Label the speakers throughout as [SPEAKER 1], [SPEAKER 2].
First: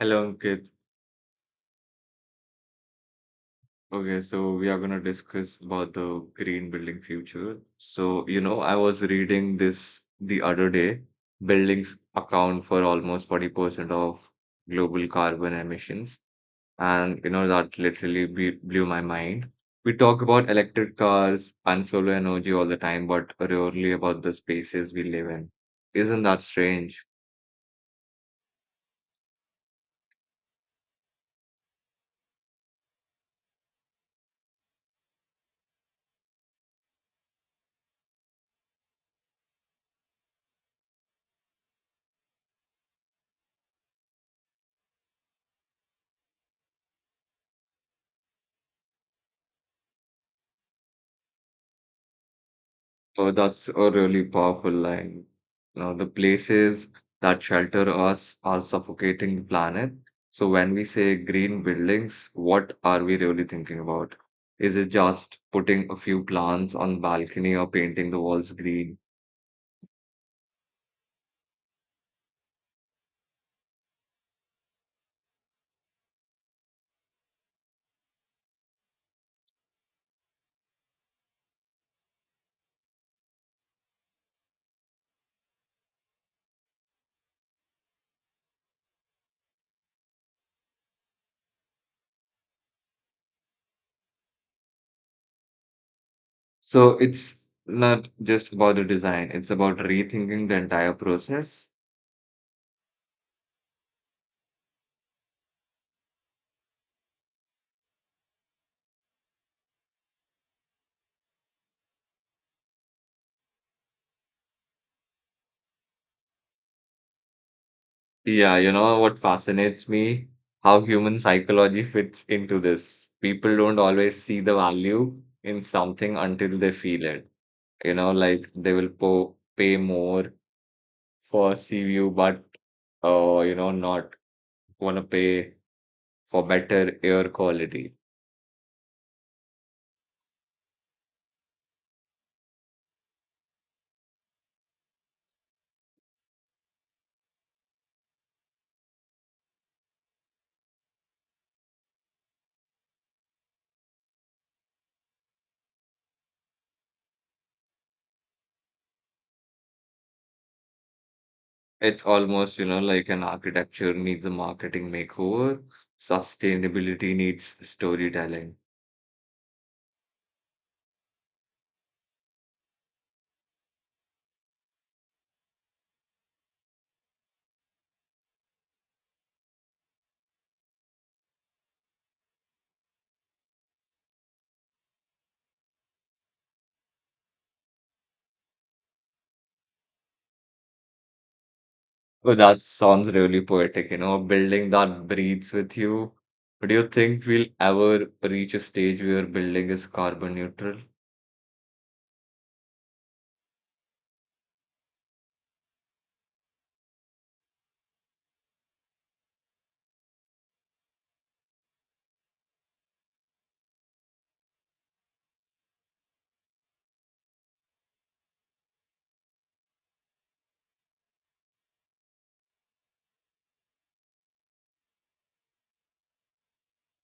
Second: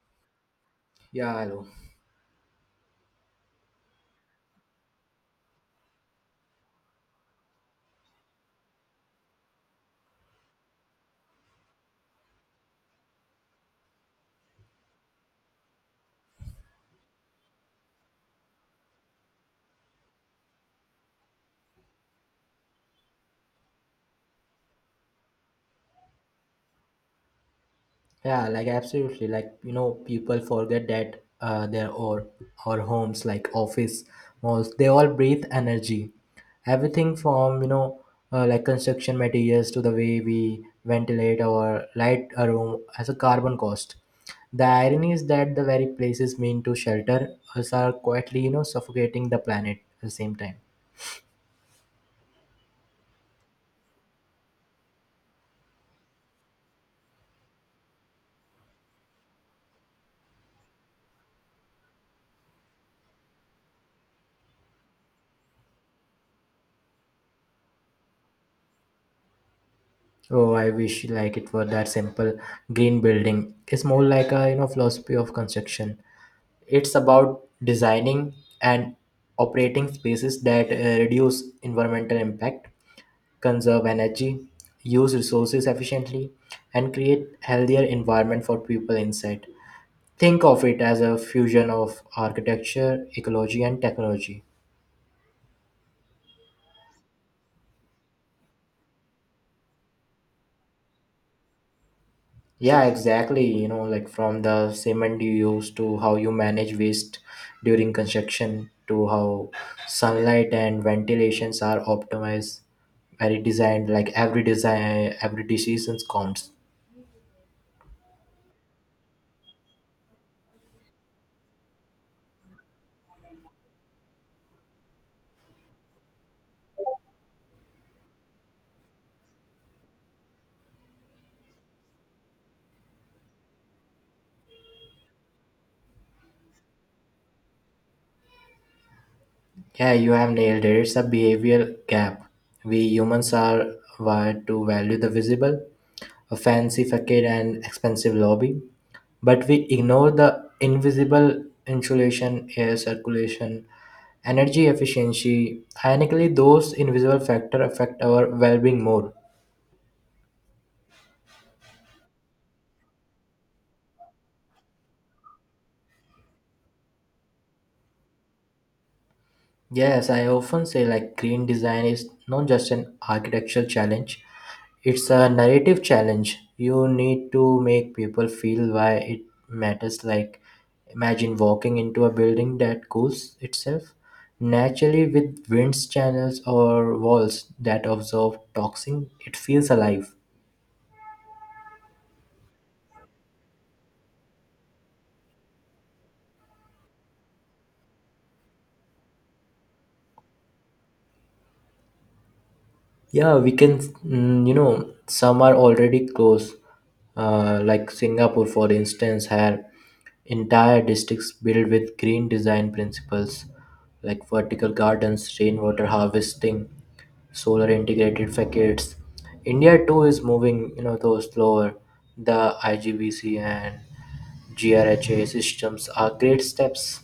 [SPEAKER 1] Hello, Ankit.
[SPEAKER 2] Yeah, I know.
[SPEAKER 1] Okay, so we are going to discuss about the green building future. So, you know, I was reading this the other day. Buildings account for almost 40% of global carbon emissions. And, you know, that literally be blew my mind. We talk about electric cars and solar energy all the time, but rarely about the spaces we live in. Isn't that strange?
[SPEAKER 2] Yeah, like absolutely. People forget that their or homes, like office, malls, they all breathe energy. Everything from like construction materials to the way we ventilate or light a room has a carbon cost. The irony is that the very places meant to shelter us are quietly suffocating the planet at the same time.
[SPEAKER 1] Oh, that's a really powerful line. Now, the places that shelter us are suffocating the planet. So, when we say green buildings, what are we really thinking about? Is it just putting a few plants on balcony or painting the walls green?
[SPEAKER 2] Oh, I wish like it were that simple. Green building is more like a philosophy of construction. It's about designing and operating spaces that reduce environmental impact, conserve energy, use resources efficiently, and create healthier environment for people inside. Think of it as a fusion of architecture, ecology, and technology.
[SPEAKER 1] So, it's not just about the design, it's about rethinking the entire process.
[SPEAKER 2] Yeah, exactly. You know, like from the cement you use to how you manage waste during construction to how sunlight and ventilations are optimized, very designed, like every design, every decision counts.
[SPEAKER 1] Yeah, you know what fascinates me? How human psychology fits into this. People don't always see the value in something until they feel it. You know, like they will po pay more for sea view, but you know, not want to pay for better air quality.
[SPEAKER 2] Yeah, you have nailed it. It's a behavioral gap. We humans are wired to value the visible, a fancy facade and expensive lobby, but we ignore the invisible insulation, air circulation, energy efficiency, ironically those invisible factors affect our well-being more.
[SPEAKER 1] It's almost, you know, like an architecture needs a marketing makeover. Sustainability needs storytelling.
[SPEAKER 2] Yes, I often say like green design is not just an architectural challenge, it's a narrative challenge. You need to make people feel why it matters, like imagine walking into a building that cools itself naturally with wind channels or walls that absorb toxin. It feels alive.
[SPEAKER 1] Oh, that sounds really poetic, you know, a building that breathes with you. Do you think we'll ever reach a stage where building is carbon neutral?
[SPEAKER 2] Yeah, we can, some are already close, like Singapore, for instance, had entire districts built with green design principles like vertical gardens, rainwater harvesting, solar integrated facades. India too is moving, you know, though slower. The IGBC and GRHA systems are great steps.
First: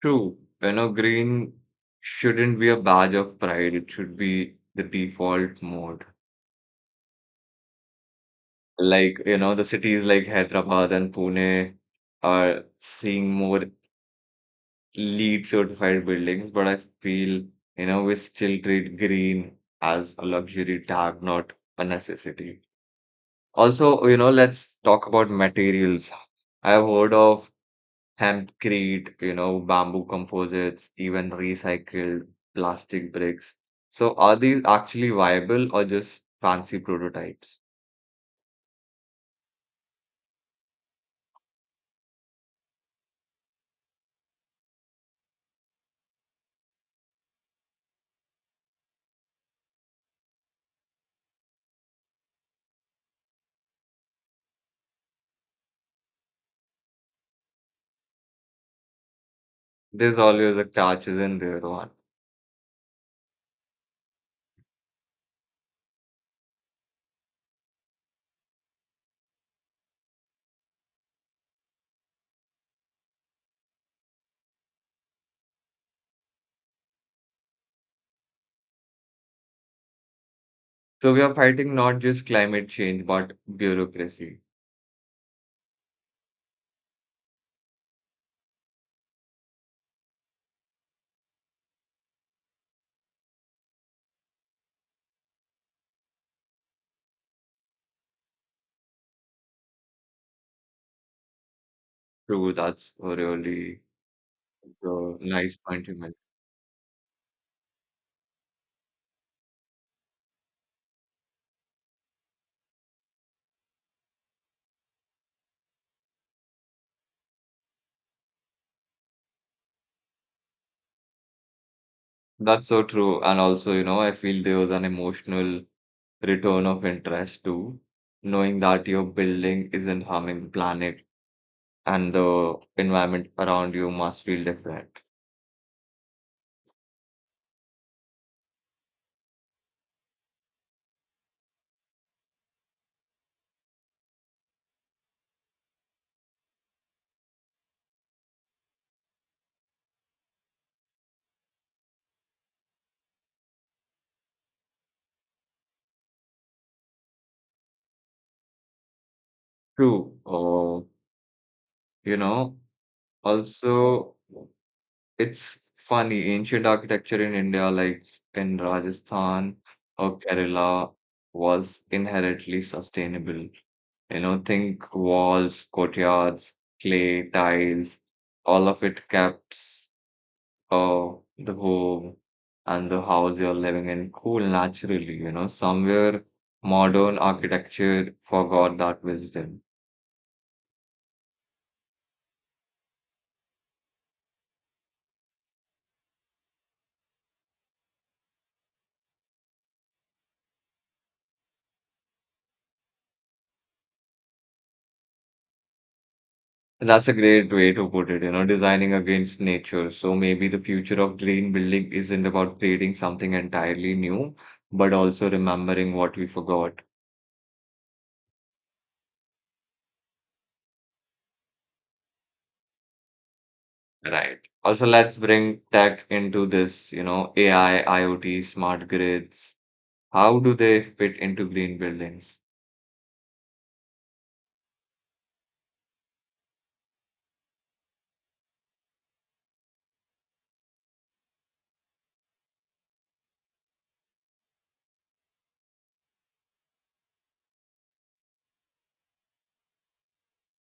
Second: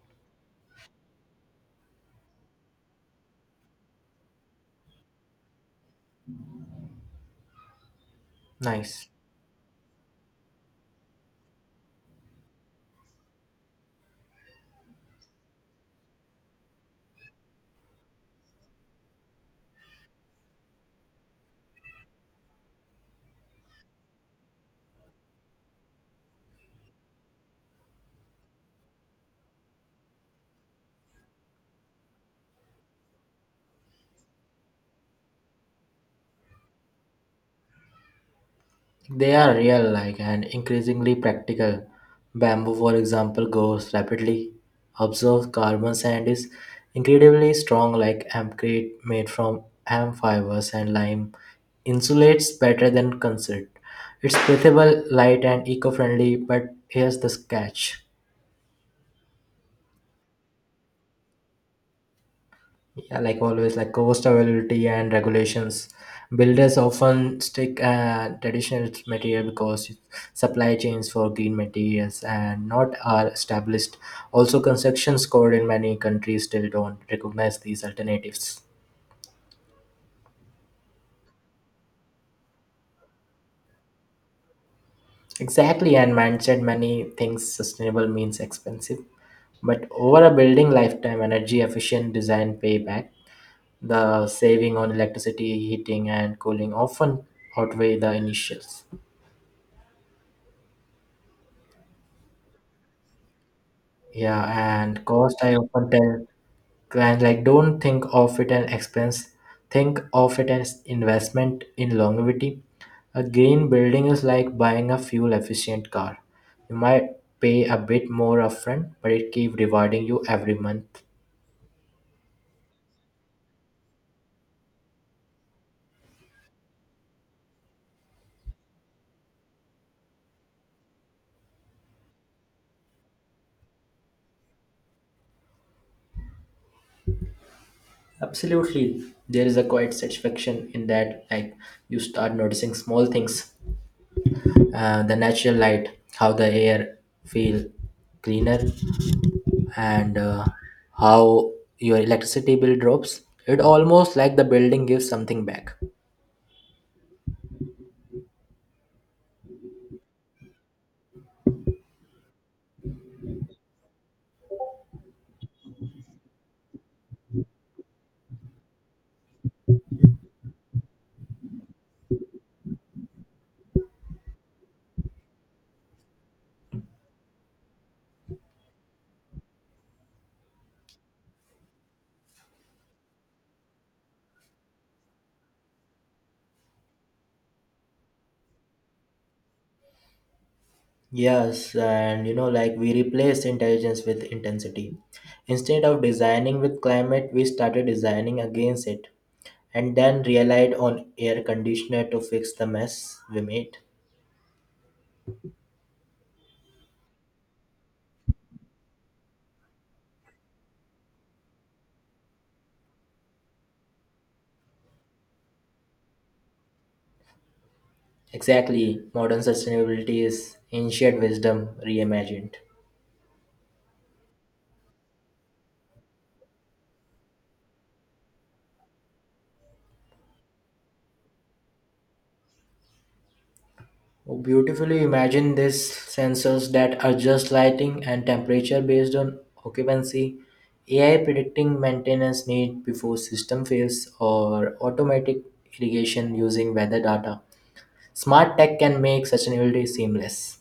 [SPEAKER 1] True, you know, green shouldn't be a badge of pride, it should be the default mode.
[SPEAKER 2] Nice.
[SPEAKER 1] Like, you know, the cities like Hyderabad and Pune are seeing more LEED certified buildings, but I feel, you know, we still treat green as a luxury tag, not a necessity. Also, you know, let's talk about materials. I've heard of hempcrete, you know, bamboo composites, even recycled plastic bricks. So, are these actually viable or just fancy prototypes?
[SPEAKER 2] They are real, like, and increasingly practical. Bamboo, for example, grows rapidly, absorbs carbon, and is incredibly strong. Like amcrete made from hemp fibers and lime, insulates better than concrete. It's breathable, light, and eco friendly, but here's the catch.
[SPEAKER 1] There's always a catch, isn't there, Rohan?
[SPEAKER 2] Yeah, like always, like cost availability and regulations. Builders often stick traditional material because supply chains for green materials and not are established. Also, constructions code in many countries still don't recognize these alternatives.
[SPEAKER 1] So, we are fighting not just climate change, but bureaucracy.
[SPEAKER 2] Exactly, and mindset many things sustainable means expensive. But over a building lifetime, energy efficient design payback, the saving on electricity, heating, and cooling often outweigh the initials.
[SPEAKER 1] True, that's a really
[SPEAKER 2] Yeah, and cost I
[SPEAKER 1] nice point
[SPEAKER 2] often
[SPEAKER 1] you made.
[SPEAKER 2] tell clients like don't think of it an expense, think of it as investment in longevity. A green building is like buying a fuel efficient car. You might pay a bit more upfront, but it keeps rewarding you every month.
[SPEAKER 1] That's so true. And also, you know, I feel there was an emotional return of interest too, knowing that your building isn't harming the planet and the environment around you must feel different.
[SPEAKER 2] Absolutely. There is a quiet satisfaction in that, like you start noticing small things. The natural light, how the air feel cleaner, and how your electricity bill drops. It almost like the building gives something back.
[SPEAKER 1] True. You know, also it's funny, ancient architecture in India, like in Rajasthan or Kerala, was inherently sustainable. You know, think walls, courtyards, clay, tiles, all of it kept uh, the home and the house you're living in cool naturally, you know, somewhere modern architecture forgot that wisdom.
[SPEAKER 2] Yes, and you know, like we replaced intelligence with intensity. Instead of designing with climate, we started designing against it and then relied on air conditioner to fix the mess we made.
[SPEAKER 1] And that's a great way to put it, you know, designing against nature. So maybe the future of green building isn't about creating something entirely new, but also remembering what we forgot.
[SPEAKER 2] Exactly, modern sustainability is ancient wisdom reimagined.
[SPEAKER 1] Right. Also, let's bring tech into this, you know, AI, IoT, smart grids. How do they fit into green buildings?
[SPEAKER 2] Oh, beautifully imagine these sensors that adjust lighting and temperature based on occupancy, AI predicting maintenance need before system fails, or automatic irrigation using weather data. Smart tech can make sustainability seamless.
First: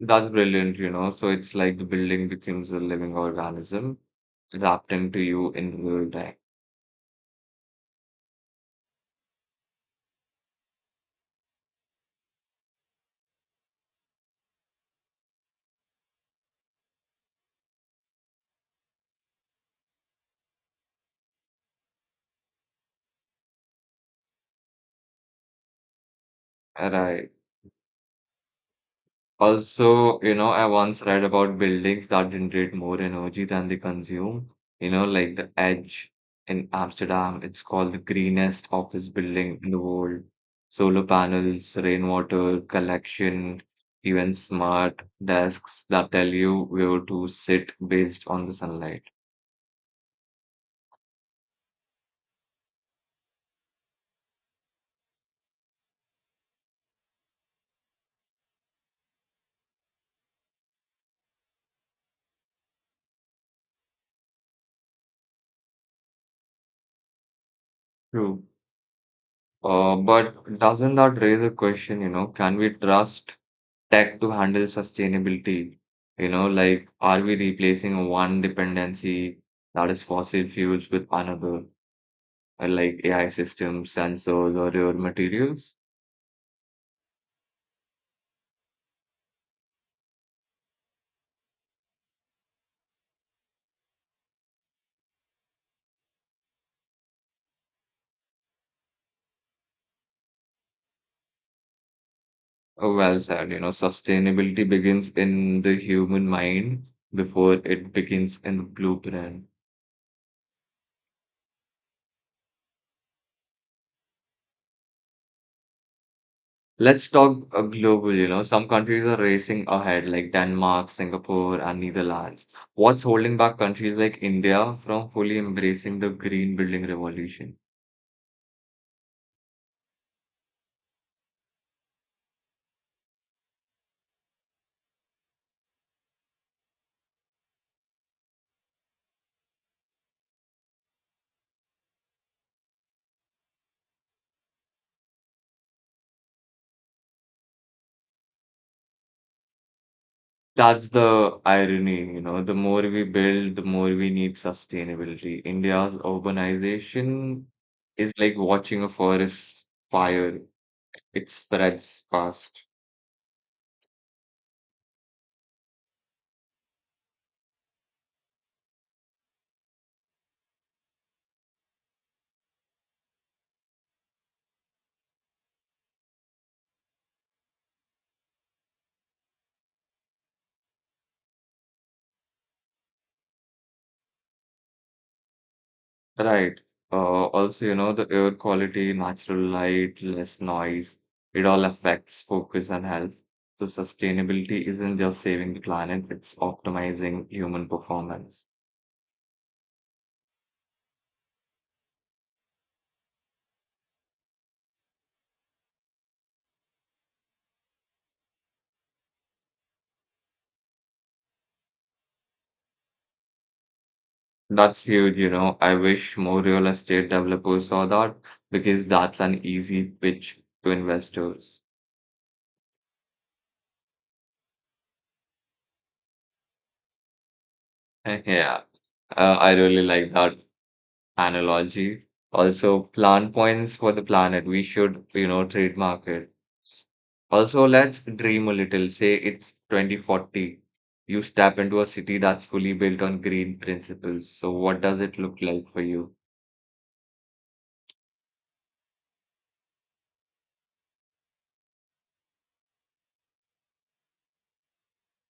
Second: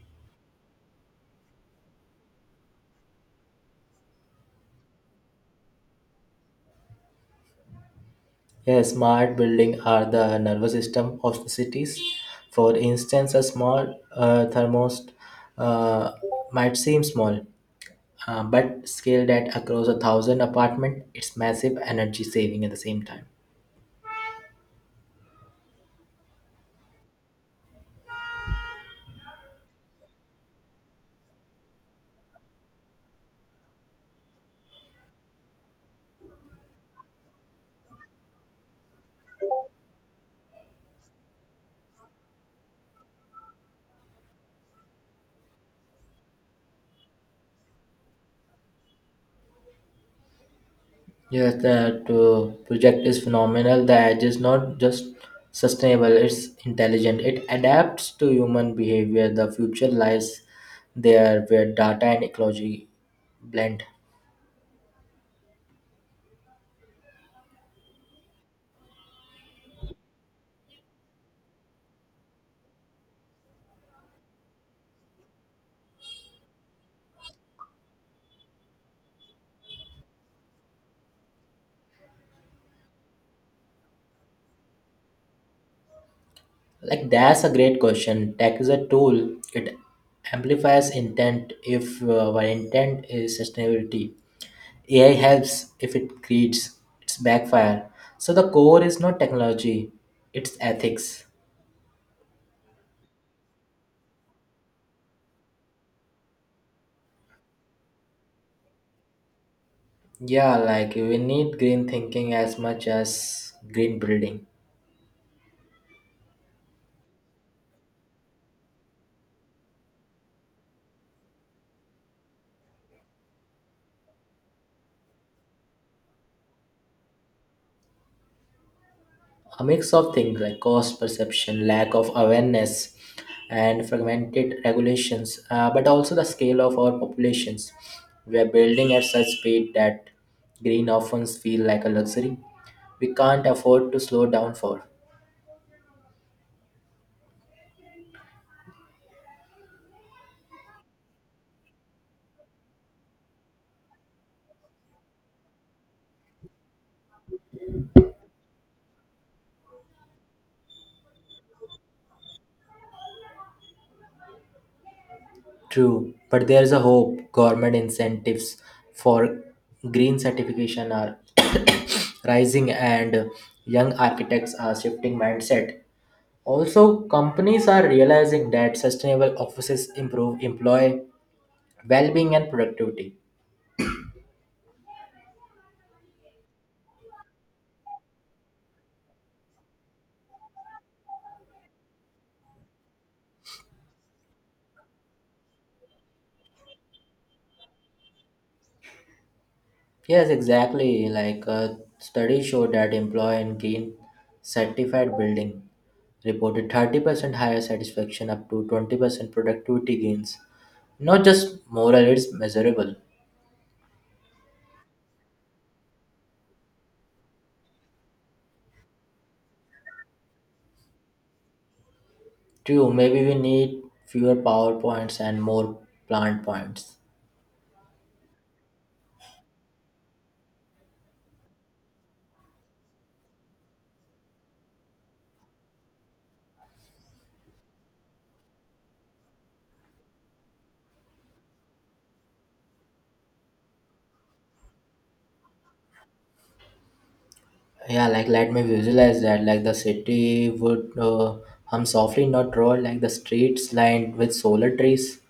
[SPEAKER 1] That's brilliant, you know. So it's like the building becomes a living organism adapting to you in real time.
[SPEAKER 2] Yes, smart buildings are the nervous system of the cities. For instance, a small thermostat uh, might seem small, but scaled at across a thousand apartment it's massive energy saving at the same time.
[SPEAKER 1] Right. Also, you know, I once read about buildings that generate more energy than they consume. You know, like the Edge in Amsterdam, it's called the greenest office building in the world. Solar panels, rainwater collection, even smart desks that tell you where to sit based on the sunlight.
[SPEAKER 2] Yes, the to project is phenomenal. The edge is not just sustainable, it's intelligent. It adapts to human behavior. The future lies there, where data and ecology blend.
[SPEAKER 1] True. But doesn't that raise a question, you know, can we trust tech to handle sustainability? You know, like, are we replacing one dependency that is fossil fuels with another, like AI systems, sensors, or rare materials?
[SPEAKER 2] Like, that's a great question. Tech is a tool, it amplifies intent. If our intent is sustainability, AI helps. If it creates, its backfire. So the core is not technology, it's ethics.
[SPEAKER 1] Well said, you know, sustainability begins in the human mind before it begins in the blueprint.
[SPEAKER 2] Yeah, like we need green thinking as much as green building.
[SPEAKER 1] Let's talk global, you know. Some countries are racing ahead, like Denmark, Singapore, and Netherlands. What's holding back countries like India from fully embracing the green building revolution?
[SPEAKER 2] A mix of things like cost perception, lack of awareness, and fragmented regulations, but also the scale of our populations. We are building at such speed that green often feel like a luxury we can't afford to slow down for.
[SPEAKER 1] That's the irony, you know. The more we build, the more we need sustainability. India's urbanization is like watching a forest fire, it spreads fast.
[SPEAKER 2] True, but there's a hope government incentives for green certification are rising and young architects are shifting mindset. Also, companies are realizing that sustainable offices improve employee well-being and productivity.
[SPEAKER 1] Right. Also, you know, the air quality, natural light, less noise, it all affects focus and health. So sustainability isn't just saving the planet, it's optimizing human performance.
[SPEAKER 2] Yes, exactly. Studies show that employee in green certified building reported 30% higher satisfaction up to 20% productivity gains. Not just moral, it's measurable.
[SPEAKER 1] That's huge, you know. I wish more real estate developers saw that because that's an easy pitch to investors.
[SPEAKER 2] True, maybe we need fewer PowerPoints and more plant points.
[SPEAKER 1] Yeah, I really like that analogy. Also, plan points for the planet. We should, you know, trademark it. Also, let's dream a little. Say it's 2040. You step into a city that's fully built on green principles. So, what does it look like for you?
[SPEAKER 2] Yeah, like let me visualize that. Like the city would hum softly, not roar. Like the streets lined with solar trees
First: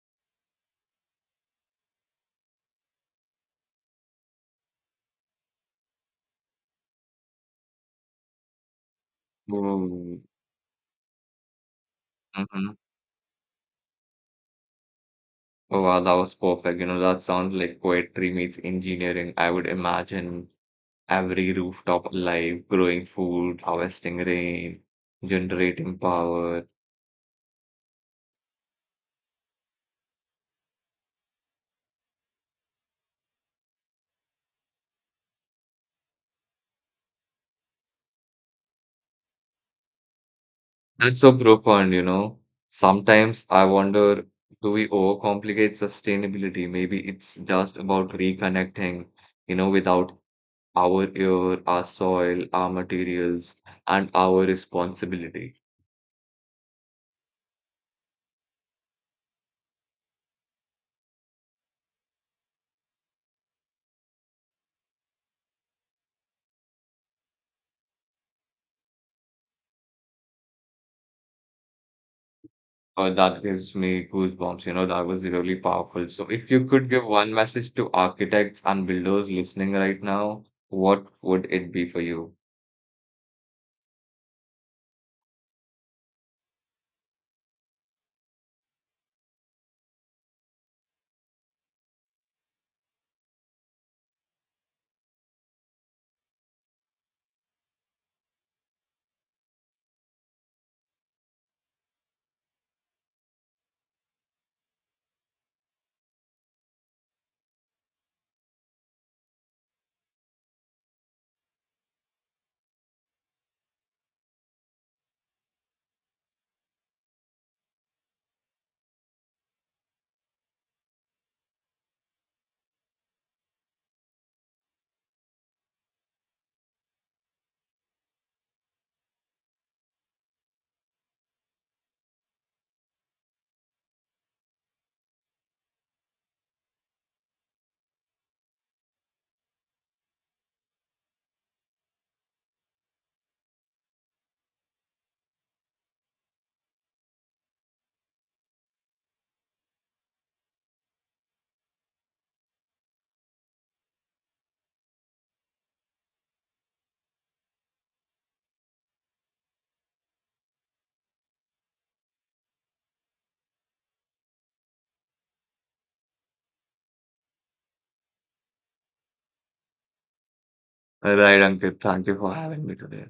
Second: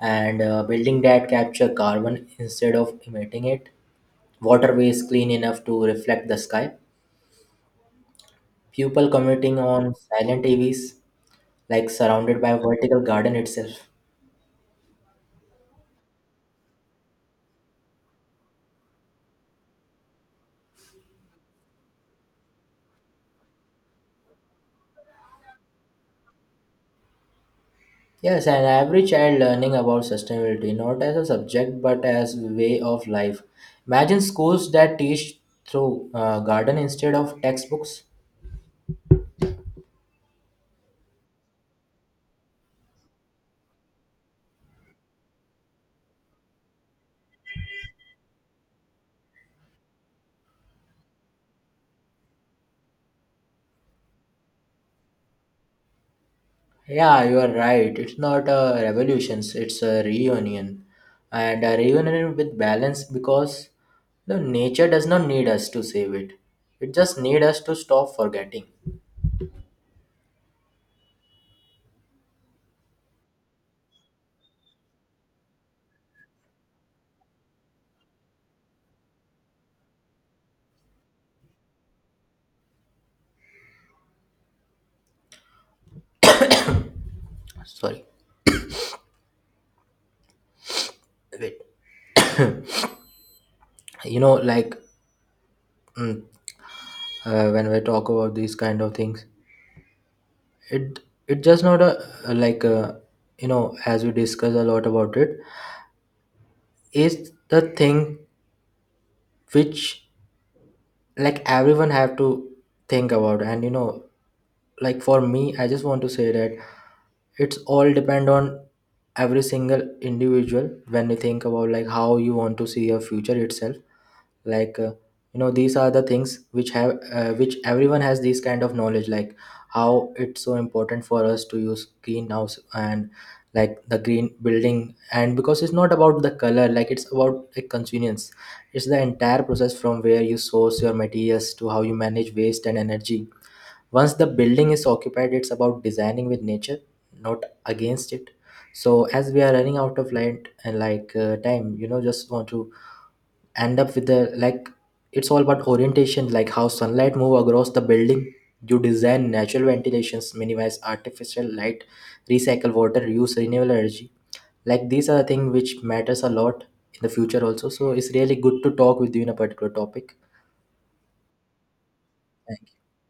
[SPEAKER 2] and building that capture carbon instead of emitting it. Waterways clean enough to reflect the sky. People commuting on
[SPEAKER 1] Oh,
[SPEAKER 2] silent EVs, like surrounded by a
[SPEAKER 1] hmm.
[SPEAKER 2] vertical garden itself.
[SPEAKER 1] Oh, wow, that was perfect. You know, that sounds like poetry meets engineering. I would imagine every rooftop alive, growing food, harvesting rain, generating power.
[SPEAKER 2] Yes, and every child learning about sustainability, not as a subject but as way of life. Imagine schools that teach through garden instead of textbooks.
[SPEAKER 1] That's so profound, you know. Sometimes I wonder, do we overcomplicate sustainability? Maybe it's just about reconnecting, you know, without our air, our soil, our materials, and our responsibility.
[SPEAKER 2] Yeah, you are right. It's not a revolution, it's a reunion. And a reunion with balance because the nature does not need us to save it. It just needs us to stop forgetting.
[SPEAKER 1] That gives me goosebumps, you know, that was really powerful. So if you could give one message to architects and builders listening right now, what would it be for you?
[SPEAKER 2] Sorry. Wait. You know, like mm, when we talk about these kind of things, it it just not a as we discuss a lot about it is the thing which like everyone have to think about. And you know, like for me I just want to say that it's all depend on every single individual when you think about like how you want to see your future itself. like uh, these are the things which have which everyone has this kind of knowledge, like how it's so important for us to use greenhouse and like the green building. And because it's not about the color, like it's about like convenience, it's the entire process from where you source your materials to how you manage waste and energy once the building is occupied. It's about designing with nature, not against it. So as we are running out of light and time, you know, just want to end up with the like it's all about orientation. Like how sunlight move across the building, you design natural ventilations, minimize artificial light, recycle water, use renewable energy. Like these are the things which matters a lot in the future also. So it's really good to talk with you in a particular topic.
[SPEAKER 1] Right, Ankit, thank you for having
[SPEAKER 2] Thank
[SPEAKER 1] me
[SPEAKER 2] you.
[SPEAKER 1] today.